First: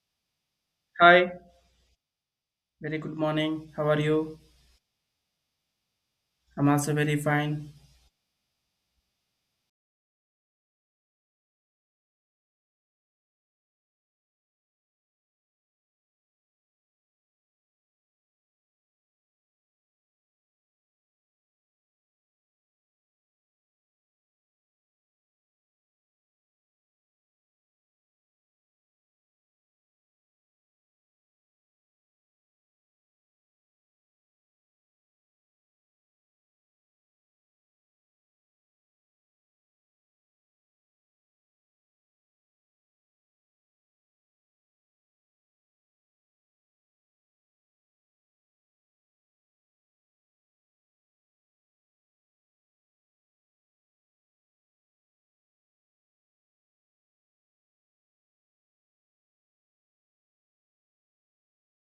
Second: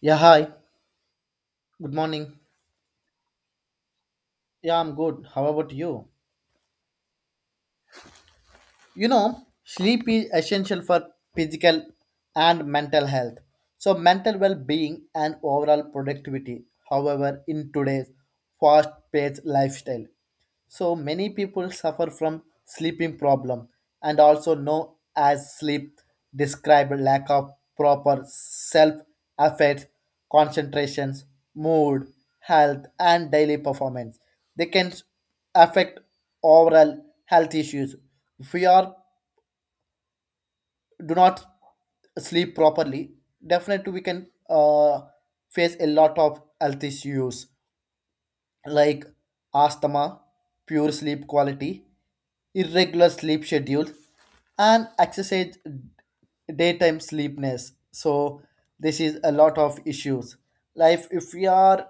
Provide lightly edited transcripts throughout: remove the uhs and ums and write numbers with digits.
Yeah, hi. Hi, Good morning. very good morning. How are you? Yeah, I'm good. How about you? I'm also very fine. You know, sleep is essential for physical and mental health. So, mental well being and overall productivity. However, in today's fast paced lifestyle. So many people suffer from sleeping problem and also known as sleep describe lack of proper self affect concentrations mood health and daily performance they can affect overall health issues if we are do not sleep properly definitely we can face a lot of health issues like asthma, poor sleep quality, irregular sleep schedule, and excessive daytime sleepiness. So this is a lot of issues. Life if we are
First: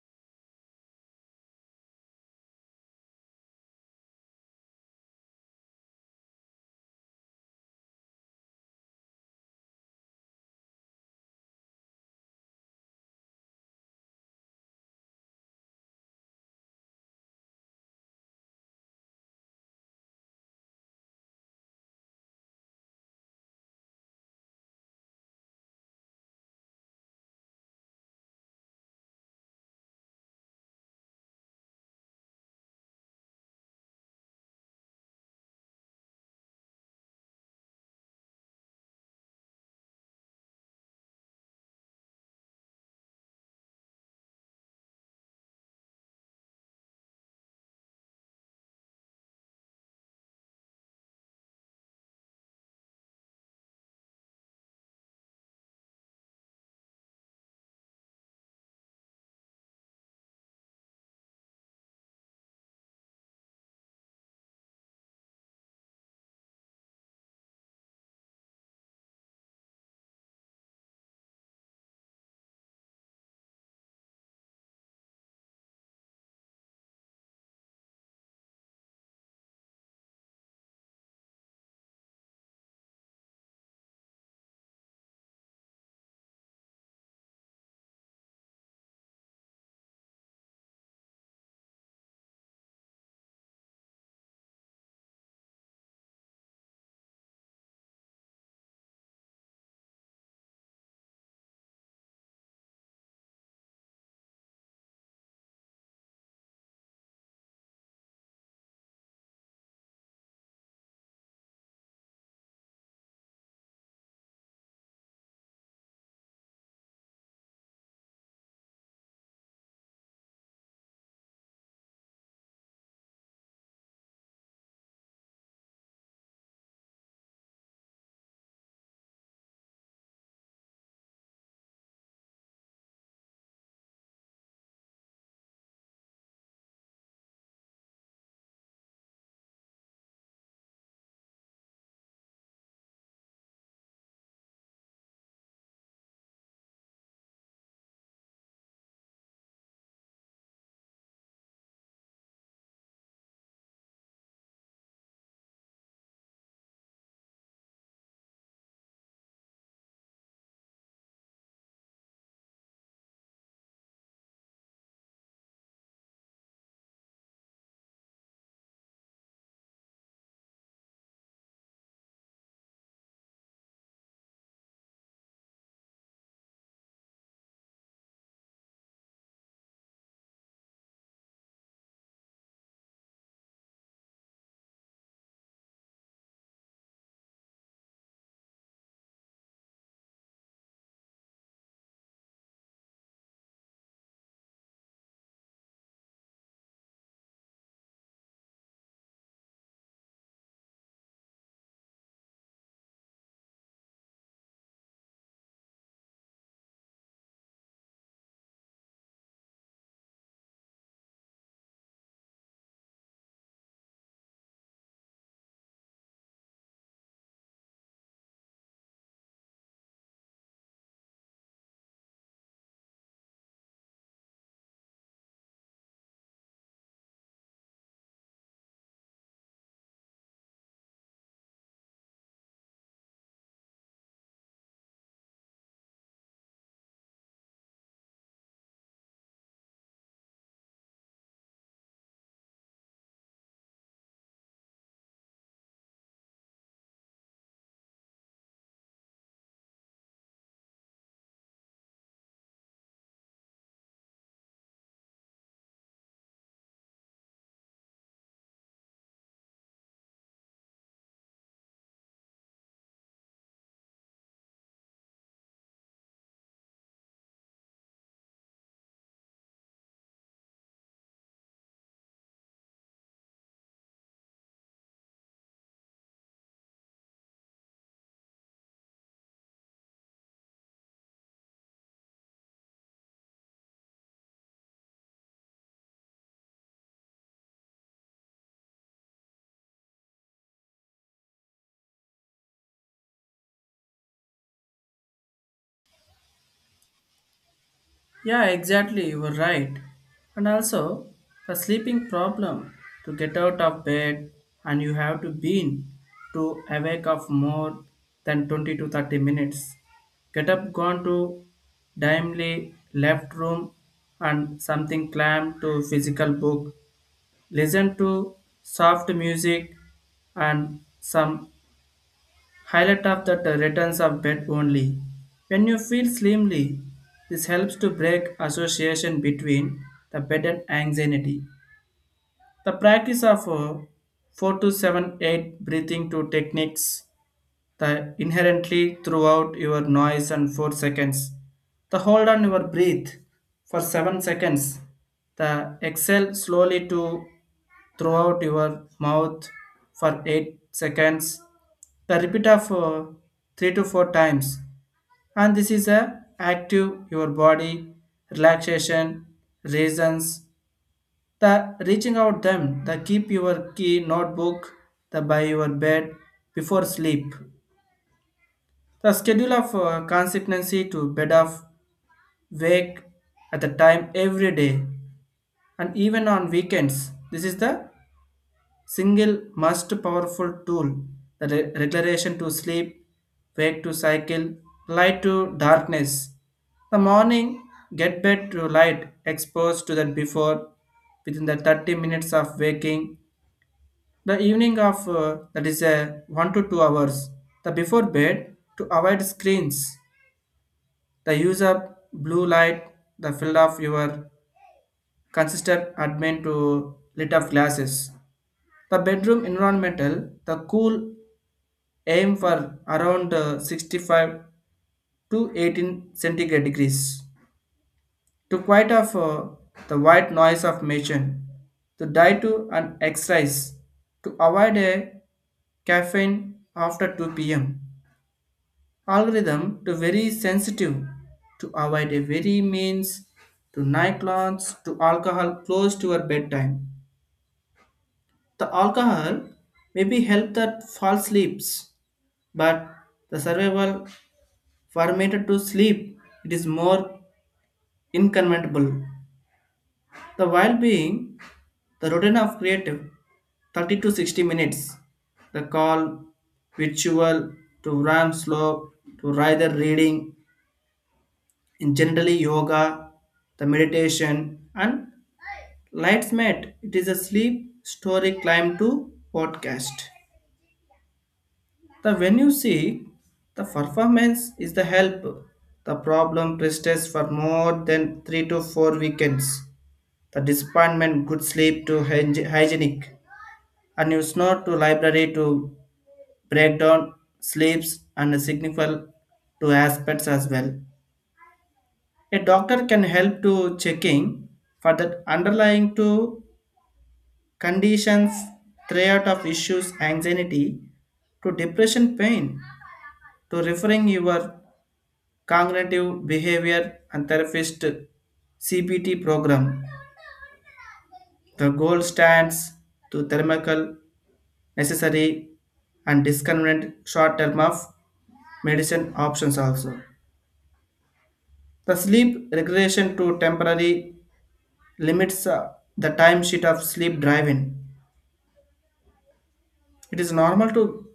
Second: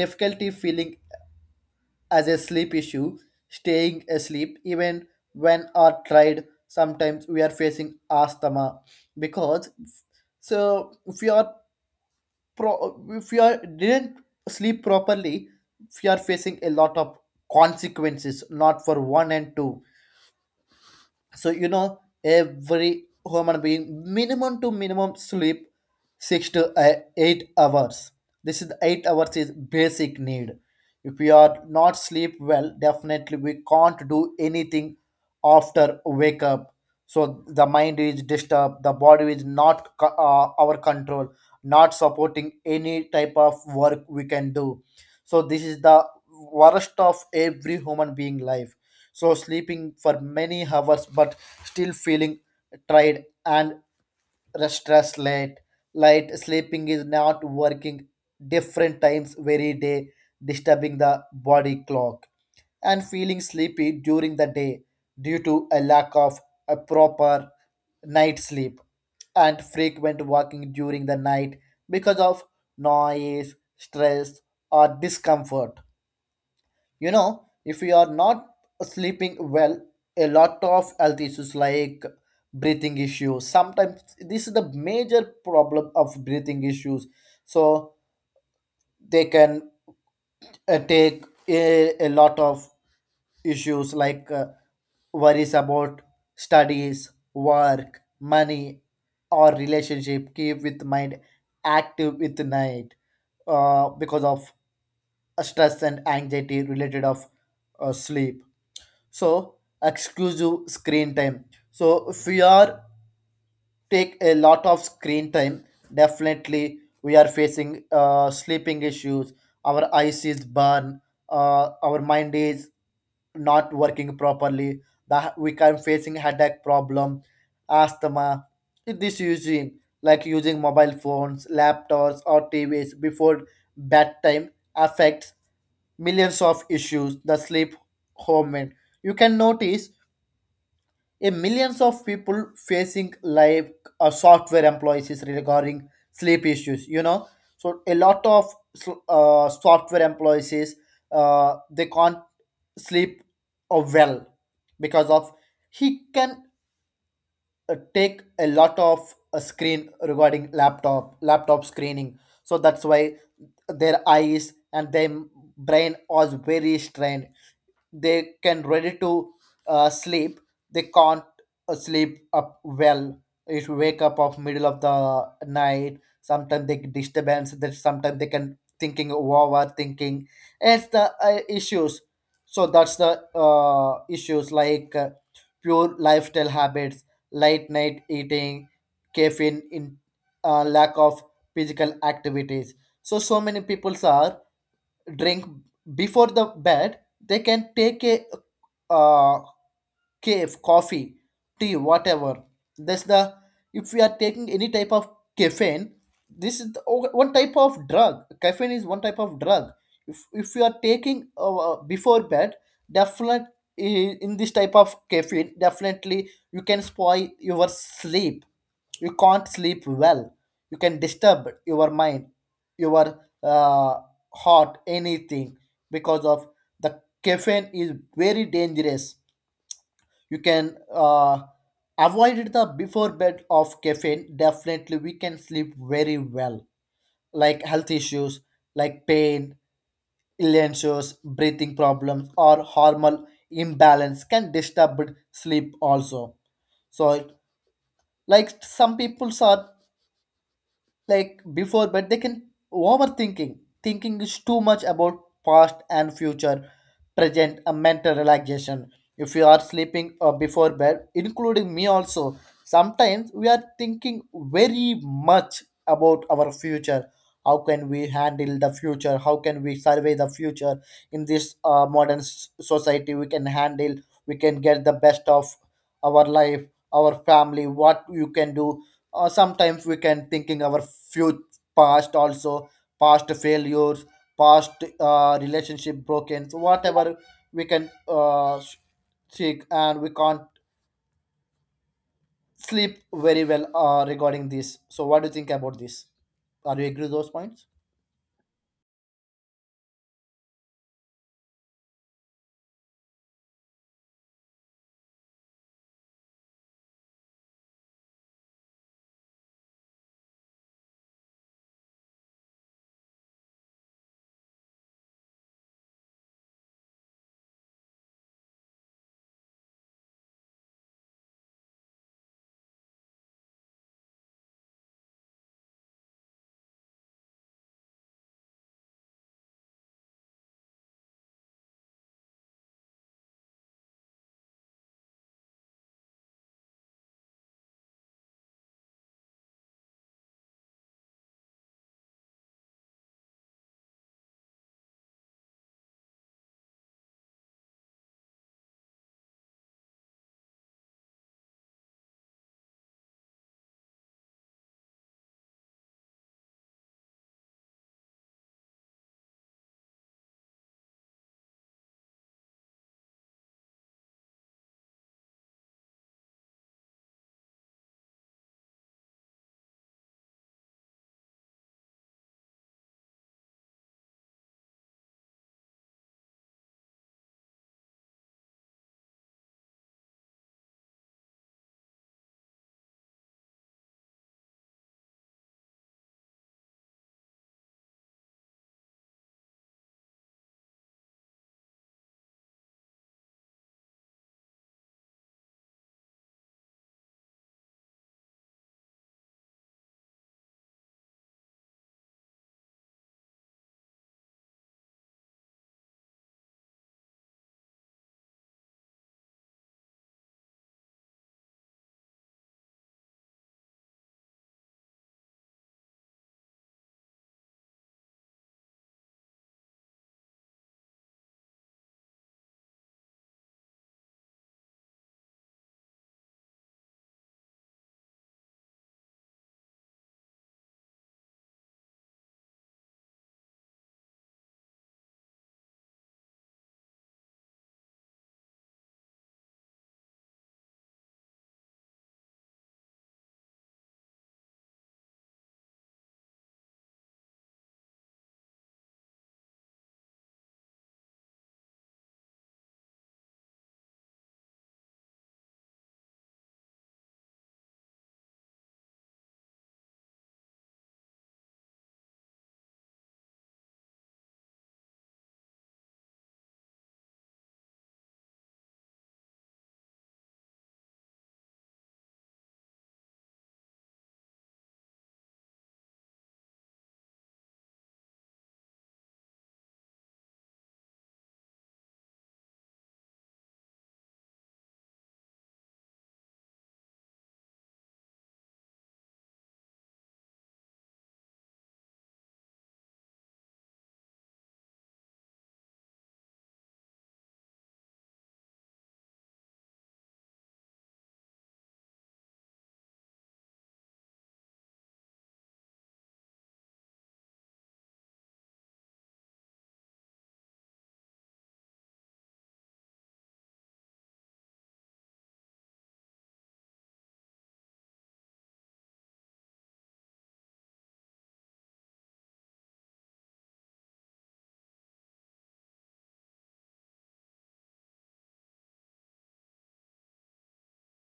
difficulty feeling as a sleep issue, staying asleep even when are tried, sometimes we are facing asthma because so if we are if you are didn't sleep properly, you are facing a lot of consequences, not for one and two. So you know every human being minimum to minimum sleep six to eight hours. This is 8 hours is basic need. If we are not sleep well definitely we can't do anything after wake up. So the mind is disturbed, the body is not our control, not supporting any type of work we can do. So this is the worst of every human being life. So sleeping for many hours but still feeling tired and restless, late light sleeping is not working, different times very day, disturbing the body clock and feeling sleepy during the day due to a lack of a proper night sleep and frequent walking during the night because of noise stress or discomfort. You know if you are not sleeping well, a lot of health issues like breathing issues, sometimes this is the major problem of breathing issues. So they can take a lot of issues like worries about studies, work, money, or relationship. Keep with mind active with night because of stress and anxiety related of sleep. So exclusive screen time. So if we are take a lot of screen time. Definitely, we are facing sleeping issues. Our eyes is burn. Our mind is not working properly. That we can facing headache problem, asthma. This using like using mobile phones, laptops, or TVs before bedtime affects millions of issues. The sleep hormone. You can notice a millions of people facing like software employees is regarding sleep issues. You know, so a lot of software employees is, they can't sleep well because of he can take a lot of screen regarding laptop screening. So that's why their eyes and their brain was very strained. They can ready to sleep, they can't sleep up well. If you wake up of middle of the night sometimes they disturbance that, sometimes they can thinking over thinking. It's the issues. So that's the issues like pure lifestyle habits, late night eating, caffeine in, lack of physical activities. So so many people are drink before the bed. They can take a uh, cave, coffee, tea, whatever. That's the, if we are taking any type of caffeine, this is the, one type of drug. Caffeine is one type of drug. If you are taking before bed, definitely in this type of caffeine, definitely you can spoil your sleep. You can't sleep well. You can disturb your mind, your uh, heart, anything because of the caffeine is very dangerous. You can avoid the before bed of caffeine, definitely we can sleep very well. Like health issues like pain, illnesses, breathing problems or hormonal imbalance can disturb sleep also. So like some people are like before, but they can overthinking, thinking is too much about past and future, present a mental relaxation. If you are sleeping before bed, including me also, sometimes we are thinking very much about our future. How can we handle the future, how can we survey the future in this modern society. We can handle, we can get the best of our life, our family, what you can do. Or sometimes we can thinking our future, past also, past failures, past relationship broken, so whatever we can seek, and we can't sleep very well regarding this. So what do you think about this? Are you agree with those points? Yeah, exactly, you were right. And also, the sleeping problem to get out of bed and you have to be in to awake of more than 20 to 30 minutes. Get up, gone to dimly left room and something clam to physical book. Listen to soft music and some highlight of the returns of bed only. When you feel slimly, this helps to break association between the bed and anxiety. The practice of 4 to 7 8 breathing to techniques the inherently throughout your noise and 4 seconds the hold on your breath for 7 seconds the exhale slowly to throughout your mouth for 8 seconds the repeat of 3 to 4 times. And this is a active your body relaxation reasons the reaching out them the keep your key notebook the by your bed before sleep the schedule of consistency to bed of wake at the time every day and even on weekends. This is the single most powerful tool. The regulation to sleep, wake to cycle, light to darkness. The morning get bed to light exposed to that before within the 30 minutes of waking. The evening of that is 1 to 2 hours. The before bed to avoid screens. The use of blue light, the field of your consistent admin to lit up glasses. The bedroom environmental, the cool aim for around 65 to 18 centigrade degrees. To quiet off the white noise of machine, to die to an exercise, to avoid a caffeine after 2 p.m. Algorithm to very sensitive to avoid a very means to night launch to alcohol close to your bedtime. The alcohol maybe help that fall sleeps, but the survival formatted to sleep, it is more inconvenientable. The while being the routine of creative 30 to 60 minutes. The call, ritual, to run slow, to rather reading, in generally yoga, the meditation, and lights mat. It is a sleep story climb to podcast. The when you see the performance is the help. The problem persists for more than three to four weekends. The disappointment, good sleep to hygienic, and you snore to library to break down sleeps and significant to aspects as well. A doctor can help to checking for that underlying to conditions, threat of issues, anxiety, to depression, pain, to referring your cognitive behavior and therapist CBT program. The goal stands to thermical, necessary, and discriminant short term of medicine options also. The sleep regulation to temporary limits the time sheet of sleep driving. It is normal to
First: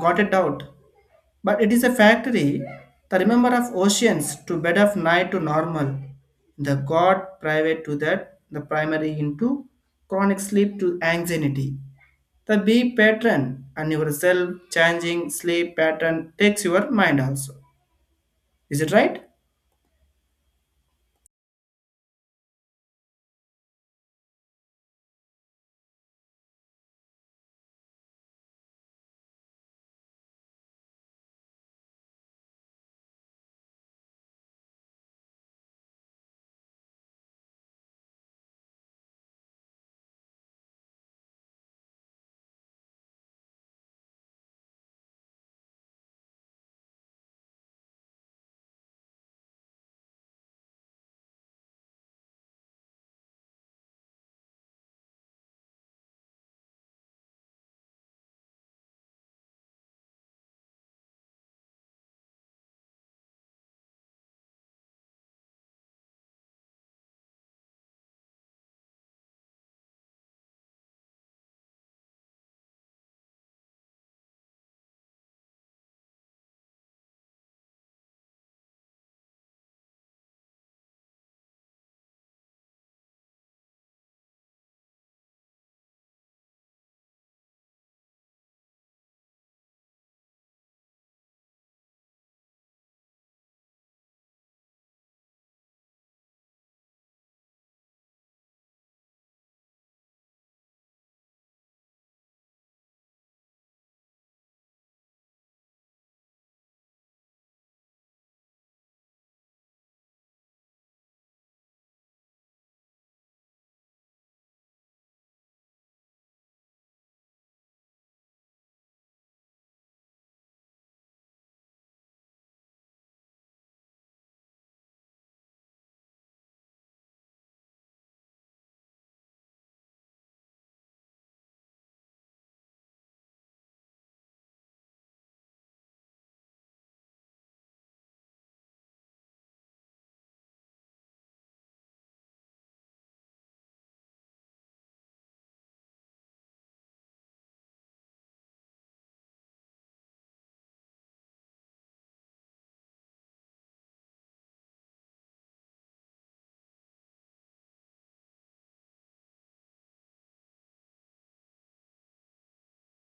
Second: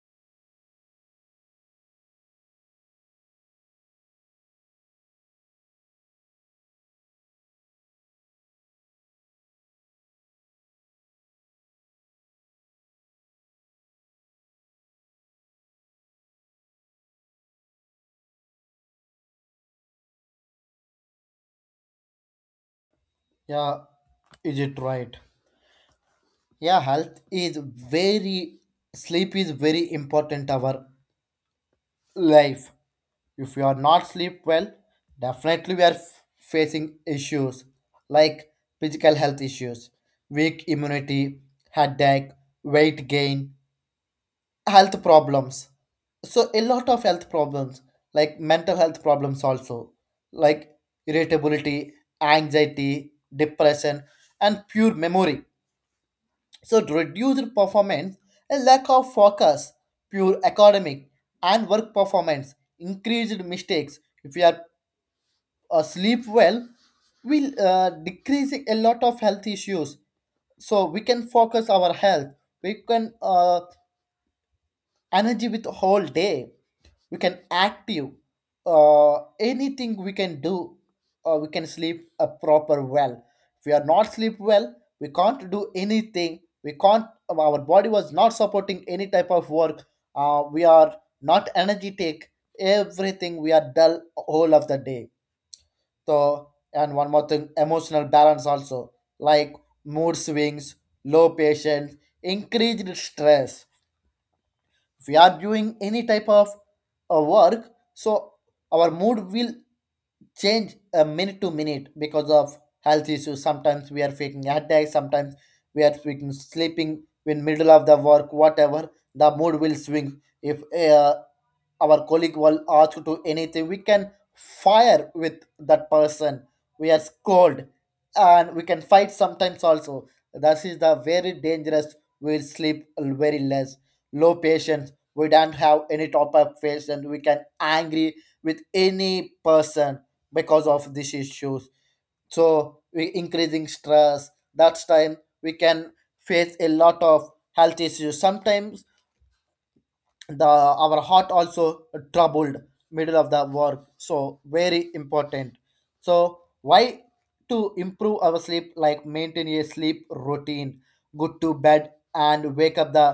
got it out, but it is a factory. The remember of oceans to bed of night to normal. The God private to that, the primary into chronic sleep to anxiety. The B pattern and your self changing sleep pattern takes your mind also. Is it right? Yeah. Is it right? Yeah, health is very, sleep is very important our life. If you are not sleep well, definitely we are facing issues like physical health issues, weak immunity, headache, weight gain, health problems. So a lot of health problems like mental health problems also, like irritability, anxiety, depression and poor memory. So to reduce the performance, a lack of focus, poor academic and work performance, increased mistakes. If you are sleep well, will decrease a lot of health issues. So we can focus our health, we can energy with whole day, we can active anything we can do, we can sleep a proper well. If we are not sleep well we can't do anything, we can't, our body was not supporting any type of work, we are not energetic, everything we are dull whole of the day. So, and one more thing, emotional balance also, like mood swings, low patience, increased stress. If we are doing any type of work, so our mood will change a minute to minute because of health issues. Sometimes we are faking headaches. Sometimes we are faking sleeping in middle of the work, whatever. The mood will swing. If our colleague will ask to anything, we can fire with that person. We are scold and we can fight sometimes also. This is the very dangerous. We'll sleep very less. Low patience. We don't have any top up face and we can angry with any person because of these issues. So we increasing stress, that's time we can face a lot of health issues. Sometimes the our heart also troubled middle of the work, so very important. So why, to improve our sleep, like maintain a sleep routine, go to bed and wake up the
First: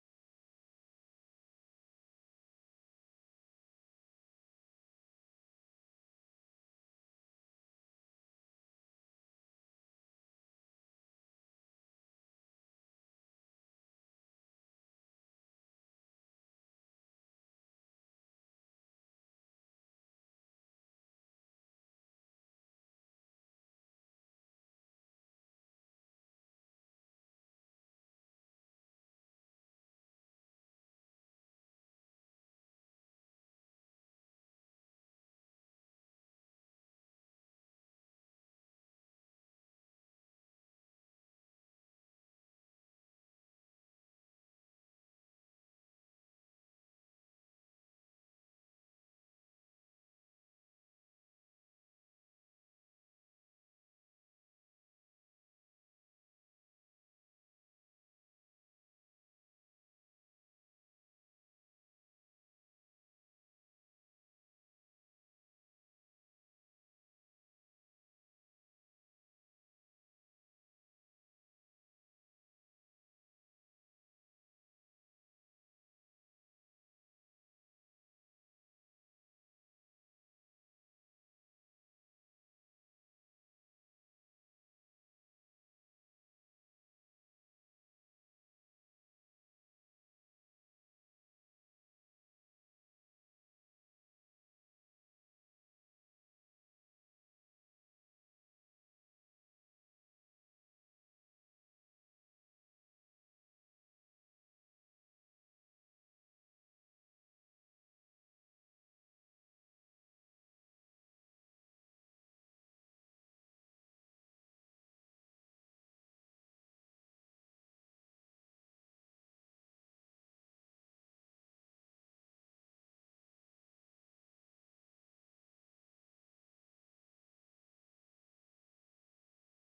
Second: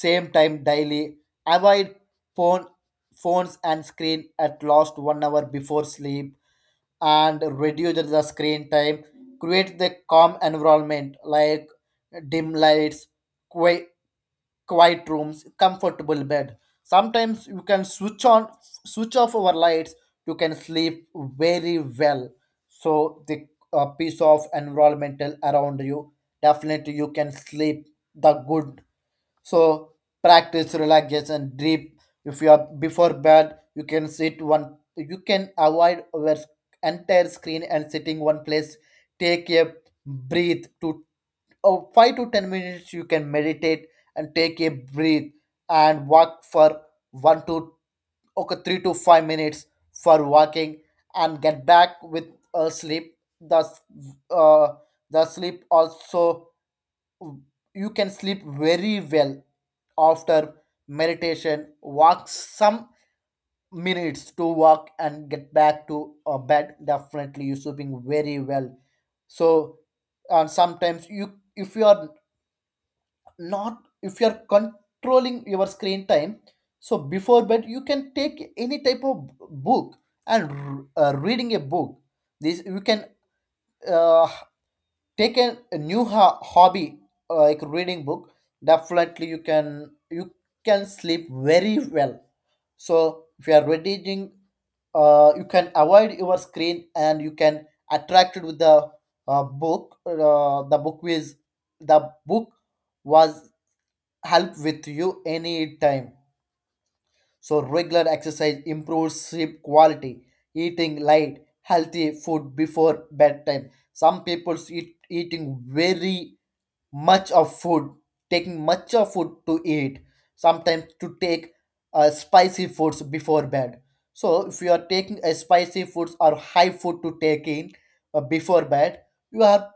same time daily, avoid phone phones and screen at last 1 hour before sleep and reduce the screen time, create the calm environment like dim lights, quiet quiet rooms, comfortable bed. Sometimes you can switch on, switch off our lights, you can sleep very well. So the piece of environmental around you, definitely you can sleep the good. So practice relaxation, deep. If you are before bed, you can sit one. You can avoid your entire screen and sitting one place. Take a breathe to oh, 5 to 10 minutes. You can meditate and take a breathe and walk for one to okay 3 to 5 minutes for walking and get back with a sleep. Thus, uh, the sleep also, you can sleep very well after meditation walk some minutes to walk and get back to a bed, definitely you're sleeping very well. So, and sometimes you, if you are not, if you are controlling your screen time, so before bed you can take any type of book and reading a book. This you can uh, take an, a new hobby like reading book, definitely you can sleep very well. So if you are reading you can avoid your screen and you can attract it with the book. The book is the book was help with you any time. So regular exercise improves sleep quality, eating light healthy food before bedtime. Some people eat eating very much of food, taking much of food to eat, sometimes to take spicy foods before bed. So if you are taking a spicy foods or high food to take in before bed, you are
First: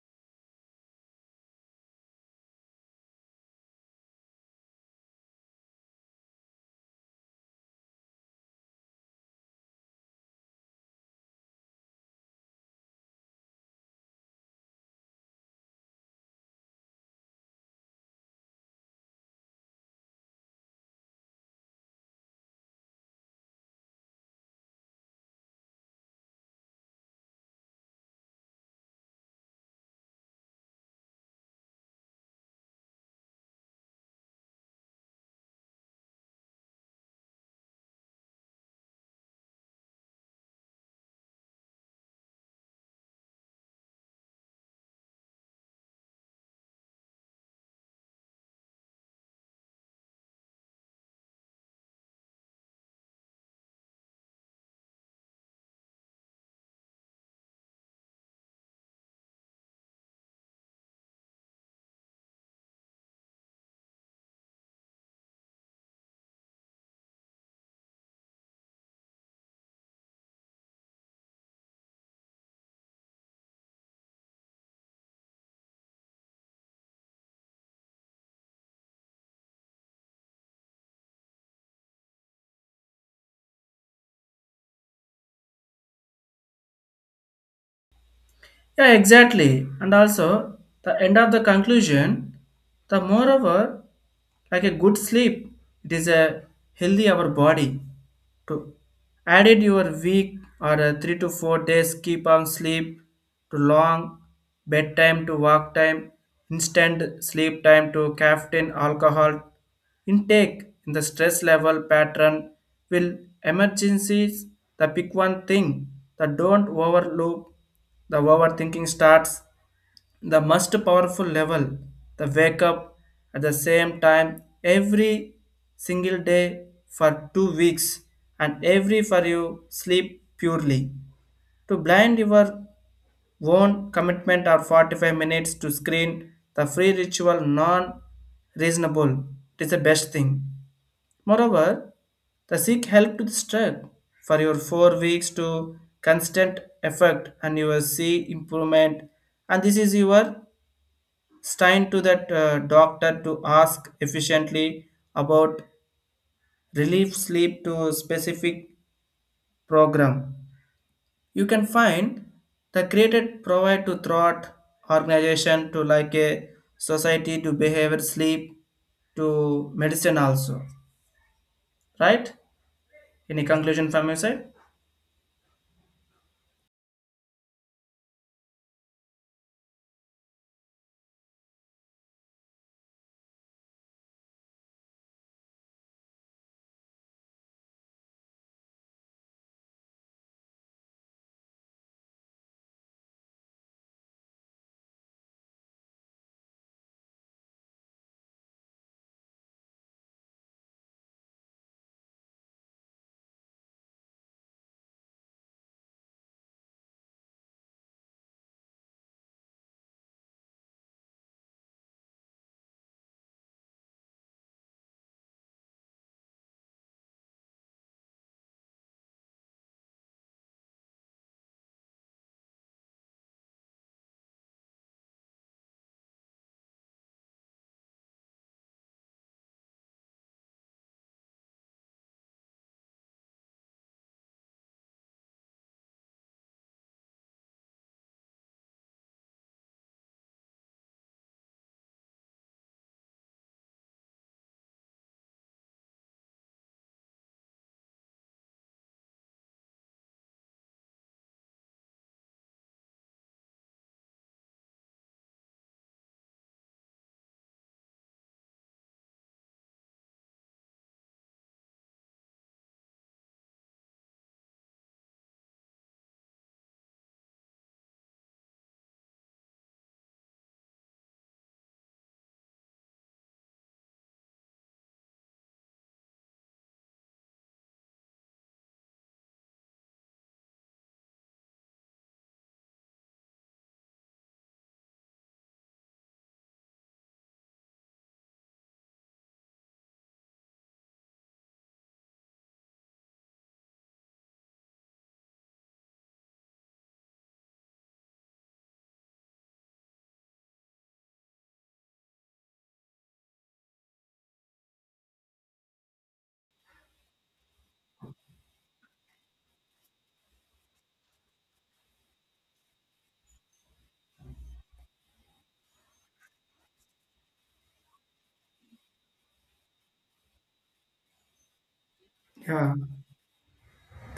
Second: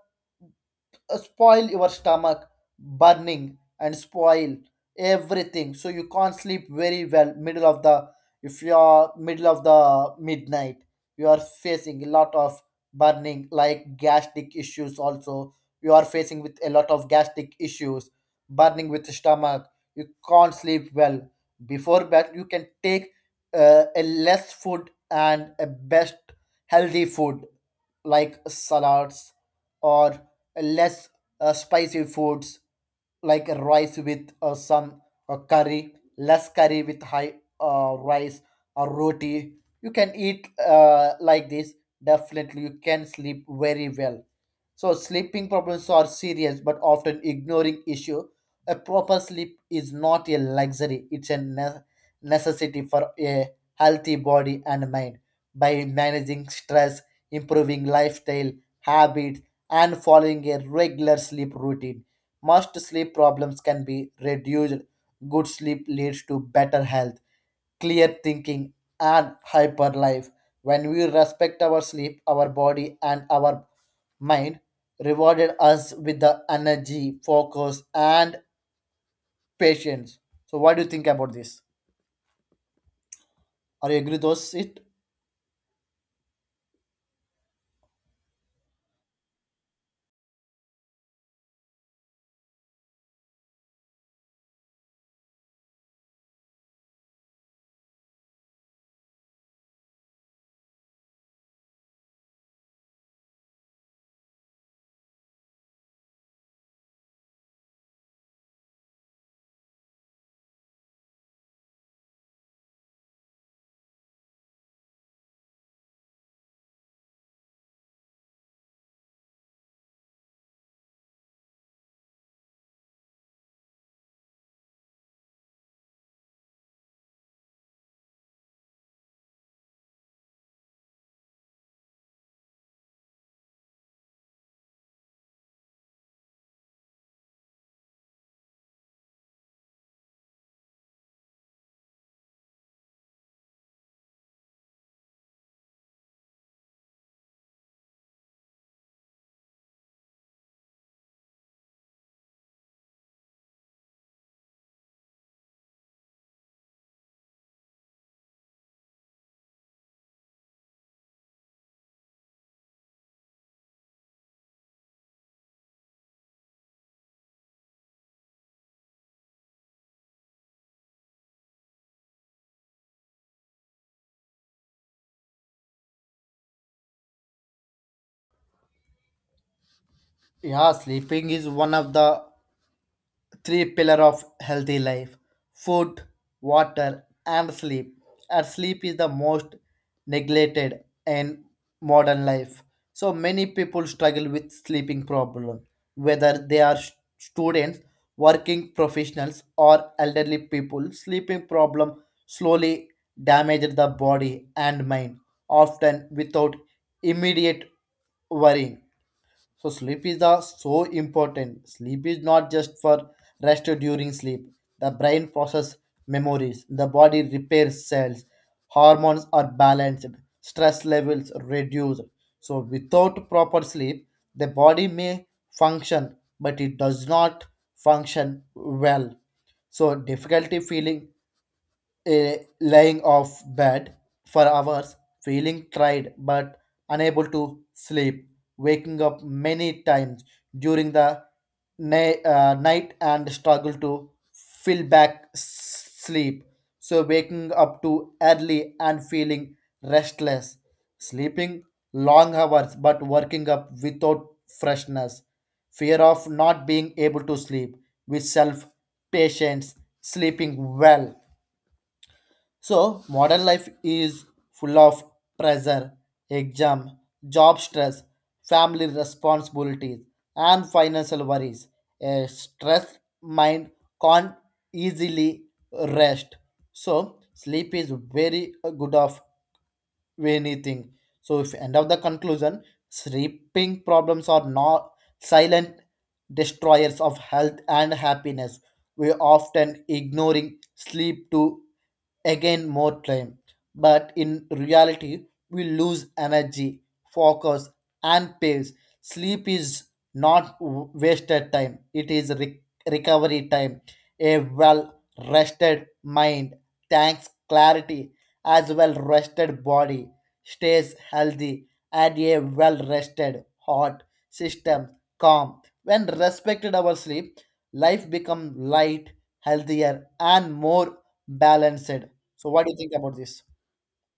spoil your stomach burning and spoil everything, so you can't sleep very well middle of the, if you are middle of the midnight, you are facing a lot of burning like gastric issues also. You are facing with a lot of gastric issues, burning with stomach, you can't sleep well. Before bed you can take a less food and a best healthy food like salads or less spicy foods like rice with some curry, less curry with high rice or roti. You can eat like this. Definitely, you can sleep very well. So sleeping problems are serious but often ignoring issue. A proper sleep is not a luxury; it's a necessity for a healthy body and mind. By managing stress, improving lifestyle habits, and following a regular sleep routine. Most sleep problems can be reduced. Good sleep leads to better health, clear thinking, and hyper life. When we respect our sleep, our body, and our mind rewarded us with the energy, focus, and patience. So, what do you think about this? Are you agree those it? Yeah, exactly. And also, the end of the conclusion, the moreover, like a good sleep, it is a healthy our body to added your week or a 3 to 4 days keep on sleep to long bedtime to work time instant sleep time to caffeine alcohol intake in the stress level pattern will emergencies the pick one thing, the don't overlook the overthinking starts the most powerful level, the wake up at the same time every single day for 2 weeks and every for you sleep purely to blind your own commitment or 45 minutes to screen the free ritual non reasonable. It is the best thing. Moreover, the seek help to the stroke for your 4 weeks to constant effect and you will see improvement. And this is your Stein to that doctor to ask efficiently about relief sleep to specific program. You can find the created provide to throughout organization to like a society to behavior sleep to medicine also. Right? Any conclusion from your side? Yeah, sleeping is one of the three pillar of healthy life, food, water and sleep. And sleep is the most neglected in modern life. So many people struggle with sleeping problem, whether they are students, working professionals, or elderly people. Sleeping problem slowly damages the body and mind, often without immediate worrying. So sleep is the so important. Sleep is not just for rest during sleep. The brain process memories, the body repairs cells, hormones are balanced, stress levels reduced. So without proper sleep, the body may function, but it does not function well. So difficulty feeling, eh, lying off bed for hours, feeling tired but unable to sleep, waking up many times during the night and struggle to fill back sleep. So, waking up too early and feeling restless, sleeping long hours but working up without freshness, fear of not being able to sleep with self patience, sleeping well. So, modern life is full of pressure, exam, job stress, family responsibilities, and financial worries. A stressed mind can't easily rest. So, sleep is very good of anything. So if end of the conclusion, sleeping problems are not silent destroyers of health and happiness. We often ignoring sleep to again more time. But in reality, we lose energy, focus, and pace. Sleep is not wasted time, it is recovery time. A well rested mind thanks clarity as well rested body stays healthy and a well rested heart system calm when respected our sleep life become light, healthier and more balanced. So what do Yeah. you think about this?